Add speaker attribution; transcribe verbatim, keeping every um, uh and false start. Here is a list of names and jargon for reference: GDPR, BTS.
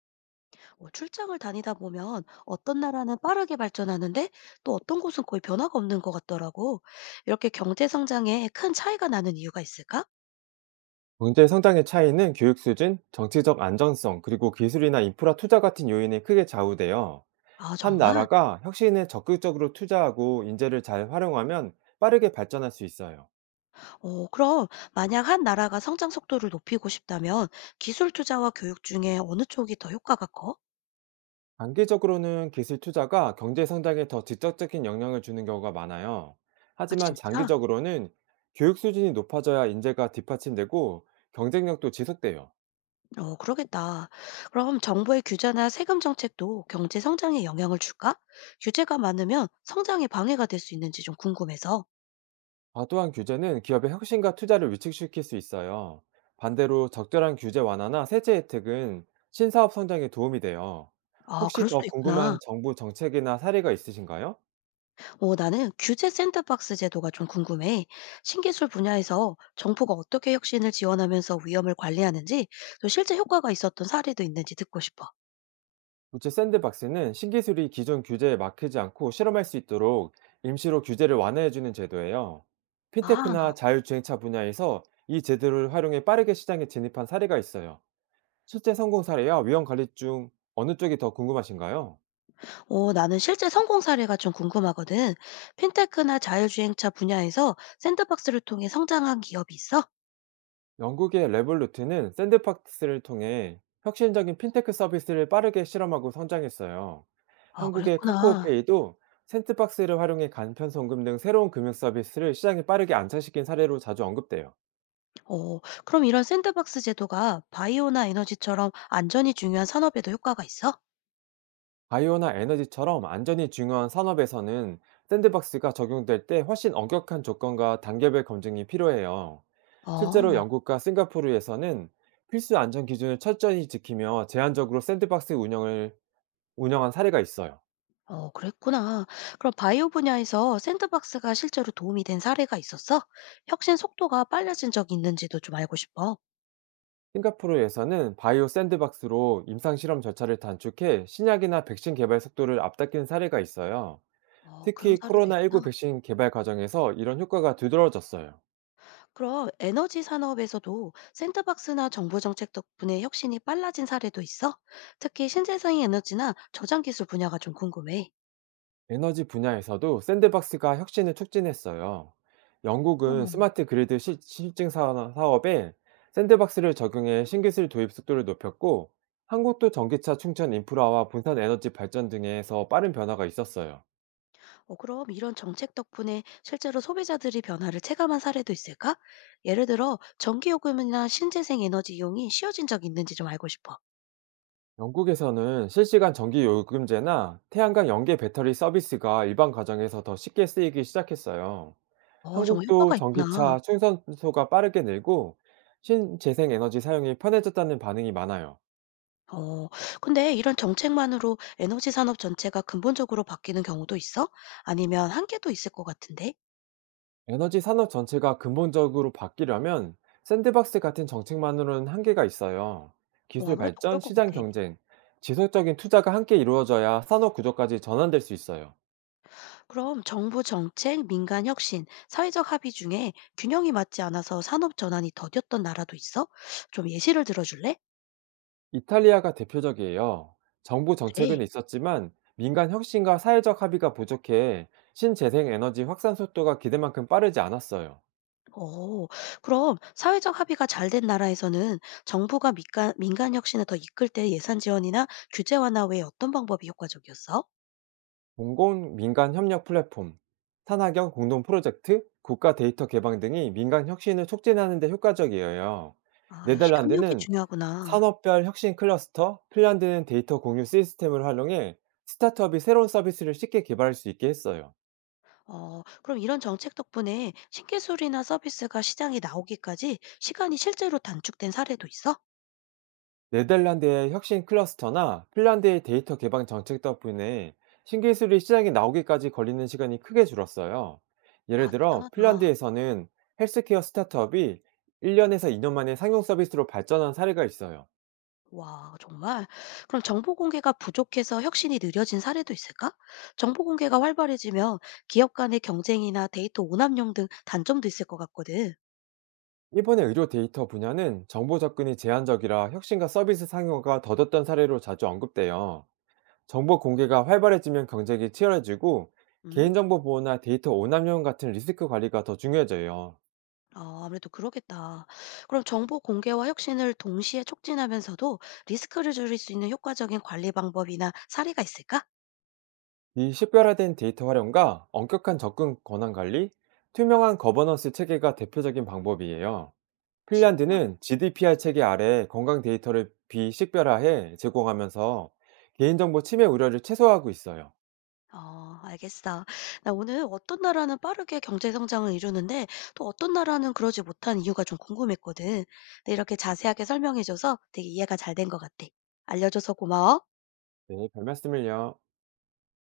Speaker 1: 어, 출장을 다니다 보면 어떤 나라는 빠르게 발전하는데 또 어떤 곳은 거의 변화가 없는 것 같더라고. 이렇게 경제 성장에 큰 차이가 나는 이유가 있을까?
Speaker 2: 경제 성장의 차이는 교육 수준, 정치적 안정성, 그리고 기술이나 인프라 투자 같은 요인에 크게 좌우되어
Speaker 1: 아,
Speaker 2: 한
Speaker 1: 정말?
Speaker 2: 나라가 혁신에 적극적으로 투자하고 인재를 잘 활용하면 빠르게 발전할 수 있어요.
Speaker 1: 어, 그럼 만약 한 나라가 성장 속도를 높이고 싶다면 기술 투자와 교육 중에 어느 쪽이 더 효과가 커?
Speaker 2: 단기적으로는 기술 투자가 경제 성장에 더 직접적인 영향을 주는 경우가 많아요.
Speaker 1: 아,
Speaker 2: 하지만
Speaker 1: 진짜?
Speaker 2: 장기적으로는 교육 수준이 높아져야 인재가 뒷받침되고 경쟁력도 지속돼요.
Speaker 1: 어, 그러겠다. 그럼 정부의 규제나 세금 정책도 경제 성장에 영향을 줄까? 규제가 많으면 성장에 방해가 될 수 있는지 좀 궁금해서.
Speaker 2: 과도한 규제는 기업의 혁신과 투자를 위축시킬 수 있어요. 반대로 적절한 규제 완화나 세제 혜택은 신사업 성장에 도움이 돼요.
Speaker 1: 아,
Speaker 2: 혹시
Speaker 1: 그럴 수도
Speaker 2: 더
Speaker 1: 있구나.
Speaker 2: 궁금한 정부 정책이나 사례가 있으신가요?
Speaker 1: 어, 나는 규제 샌드박스 제도가 좀 궁금해. 신기술 분야에서 정부가 어떻게 혁신을 지원하면서 위험을 관리하는지, 또 실제 효과가 있었던 사례도 있는지 듣고 싶어.
Speaker 2: 우체 샌드박스는 신기술이 기존 규제에 막히지 않고 실험할 수 있도록 임시로 규제를 완화해주는 제도예요.
Speaker 1: 아,
Speaker 2: 핀테크나 자율주행차 분야에서 이 제도를 활용해 빠르게 시장에 진입한 사례가 있어요. 실제 성공 사례와 위험 관리 중 어느 쪽이 더 궁금하신가요?
Speaker 1: 어, 나는 실제 성공 사례가 좀 궁금하거든. 핀테크나 자율주행차 분야에서 샌드박스를 통해 성장한 기업이 있어?
Speaker 2: 영국의 레볼루트는 샌드박스를 통해 혁신적인 핀테크 서비스를 빠르게 실험하고 성장했어요.
Speaker 1: 아,
Speaker 2: 한국의
Speaker 1: 그랬구나.
Speaker 2: 카카오페이도 샌드박스를 활용해 간편송금 등 새로운 금융 서비스를 시장에 빠르게 안착시킨 사례로 자주 언급돼요.
Speaker 1: 어, 그럼 이런 샌드박스 제도가 바이오나 에너지처럼 안전이 중요한 산업에도 효과가 있어?
Speaker 2: 바이오나 에너지처럼 안전이 중요한 산업에서는 샌드박스가 적용될 때 훨씬 엄격한 조건과 단계별 검증이 필요해요. 실제로
Speaker 1: 어.
Speaker 2: 영국과 싱가포르에서는 필수 안전 기준을 철저히 지키며 제한적으로 샌드박스 운영을 운영한 사례가 있어요.
Speaker 1: 어, 그랬구나. 그럼 바이오 분야에서 샌드박스가 실제로 도움이 된 사례가 있었어? 혁신 속도가 빨라진 적이 있는지도 좀 알고 싶어.
Speaker 2: 싱가포르에서는 바이오 샌드박스로 임상 실험 절차를 단축해 신약이나 백신 개발 속도를 앞당긴 사례가 있어요.
Speaker 1: 어, 그런
Speaker 2: 특히
Speaker 1: 사례도 있구나.
Speaker 2: 코로나십구 백신 개발 과정에서 이런 효과가 두드러졌어요.
Speaker 1: 그럼 에너지 산업에서도 샌드박스나 정부 정책 덕분에 혁신이 빨라진 사례도 있어? 특히 신재생 에너지나 저장 기술 분야가 좀 궁금해.
Speaker 2: 에너지 분야에서도 샌드박스가 혁신을 촉진했어요. 영국은
Speaker 1: 어머.
Speaker 2: 스마트 그리드 시- 실증 사- 사업에 샌드박스를 적용해 신기술 도입 속도를 높였고, 한국도 전기차 충전 인프라와 분산 에너지 발전 등에서 빠른 변화가 있었어요.
Speaker 1: 어, 그럼 이런 정책 덕분에 실제로 소비자들이 변화를 체감한 사례도 있을까? 예를 들어 전기요금이나 신재생 에너지 이용이 쉬워진 적 있는지 좀 알고 싶어.
Speaker 2: 영국에서는 실시간 전기 요금제나 태양광 연계 배터리 서비스가 일반 가정에서 더 쉽게 쓰이기 시작했어요.
Speaker 1: 어 정말
Speaker 2: 한국도
Speaker 1: 효과가 있구나.
Speaker 2: 전기차 충전소가 빠르게 늘고 신재생 에너지 사용이 편해졌다는 반응이 많아요.
Speaker 1: 어 근데 이런 정책만으로 에너지 산업 전체가 근본적으로 바뀌는 경우도 있어? 아니면 한계도 있을 것 같은데?
Speaker 2: 에너지 산업 전체가 근본적으로 바뀌려면 샌드박스 같은 정책만으로는 한계가 있어요.
Speaker 1: 어
Speaker 2: 기술
Speaker 1: 아무래도 그럴
Speaker 2: 발전,
Speaker 1: 것
Speaker 2: 시장
Speaker 1: 같아.
Speaker 2: 경쟁, 지속적인 투자가 함께 이루어져야 산업 구조까지 전환될 수 있어요.
Speaker 1: 그럼 정부 정책, 민간 혁신, 사회적 합의 중에 균형이 맞지 않아서 산업 전환이 더뎠던 나라도 있어? 좀 예시를 들어 줄래?
Speaker 2: 이탈리아가 대표적이에요. 정부
Speaker 1: 그래.
Speaker 2: 정책은 있었지만 민간 혁신과 사회적 합의가 부족해 신재생 에너지 확산 속도가 기대만큼 빠르지 않았어요.
Speaker 1: 어 그럼 사회적 합의가 잘된 나라에서는 정부가 민간 민간 혁신을 더 이끌 때 예산 지원이나 규제 완화 외에 어떤 방법이 효과적이었어?
Speaker 2: 공공 민간 협력 플랫폼, 산학연 공동 프로젝트, 국가 데이터 개방 등이 민간 혁신을 촉진하는 데 효과적이에요.
Speaker 1: 아 역시 협력이
Speaker 2: 네덜란드는
Speaker 1: 중요하구나.
Speaker 2: 산업별 혁신 클러스터, 핀란드는 데이터 공유 시스템을 활용해 스타트업이 새로운 서비스를 쉽게 개발할 수 있게 했어요.
Speaker 1: 어 그럼 이런 정책 덕분에 신기술이나 서비스가 시장에 나오기까지 시간이 실제로 단축된 사례도 있어?
Speaker 2: 네덜란드의 혁신 클러스터나 핀란드의 데이터 개방 정책 덕분에 신기술이 시장에 나오기까지 걸리는 시간이 크게 줄었어요. 예를
Speaker 1: 아
Speaker 2: 들어
Speaker 1: 대단하다.
Speaker 2: 핀란드에서는 헬스케어 스타트업이 일 년에서 이 년 만에 상용 서비스로 발전한 사례가 있어요.
Speaker 1: 와 정말. 그럼 정보 공개가 부족해서 혁신이 느려진 사례도 있을까? 정보 공개가 활발해지면 기업 간의 경쟁이나 데이터 오남용 등 단점도 있을 것 같거든.
Speaker 2: 일본의 의료 데이터 분야는 정보 접근이 제한적이라 혁신과 서비스 상용화가 더뎠던 사례로 자주 언급돼요. 정보 공개가 활발해지면 경쟁이 치열해지고
Speaker 1: 음?
Speaker 2: 개인정보 보호나 데이터 오남용 같은 리스크 관리가 더 중요해져요.
Speaker 1: 아 아무래도 그러겠다. 그럼 정보 공개와 혁신을 동시에 촉진하면서도 리스크를 줄일 수 있는 효과적인 관리 방법이나 사례가 있을까?
Speaker 2: 이 식별화된 데이터 활용과 엄격한 접근 권한 관리, 투명한 거버넌스 체계가 대표적인 방법이에요.
Speaker 1: 진짜?
Speaker 2: 핀란드는 지디피아르 체계 아래 건강 데이터를 비식별화해 제공하면서 개인정보 침해 우려를 최소화하고 있어요.
Speaker 1: 어 알겠어. 나 오늘 어떤 나라는 빠르게 경제 성장을 이루는데 또 어떤 나라는 그러지 못한 이유가 좀 궁금했거든. 근데 이렇게 자세하게 설명해 줘서 되게 이해가 잘 된 것 같아. 알려줘서 고마워.
Speaker 2: 네, 별 말씀을요.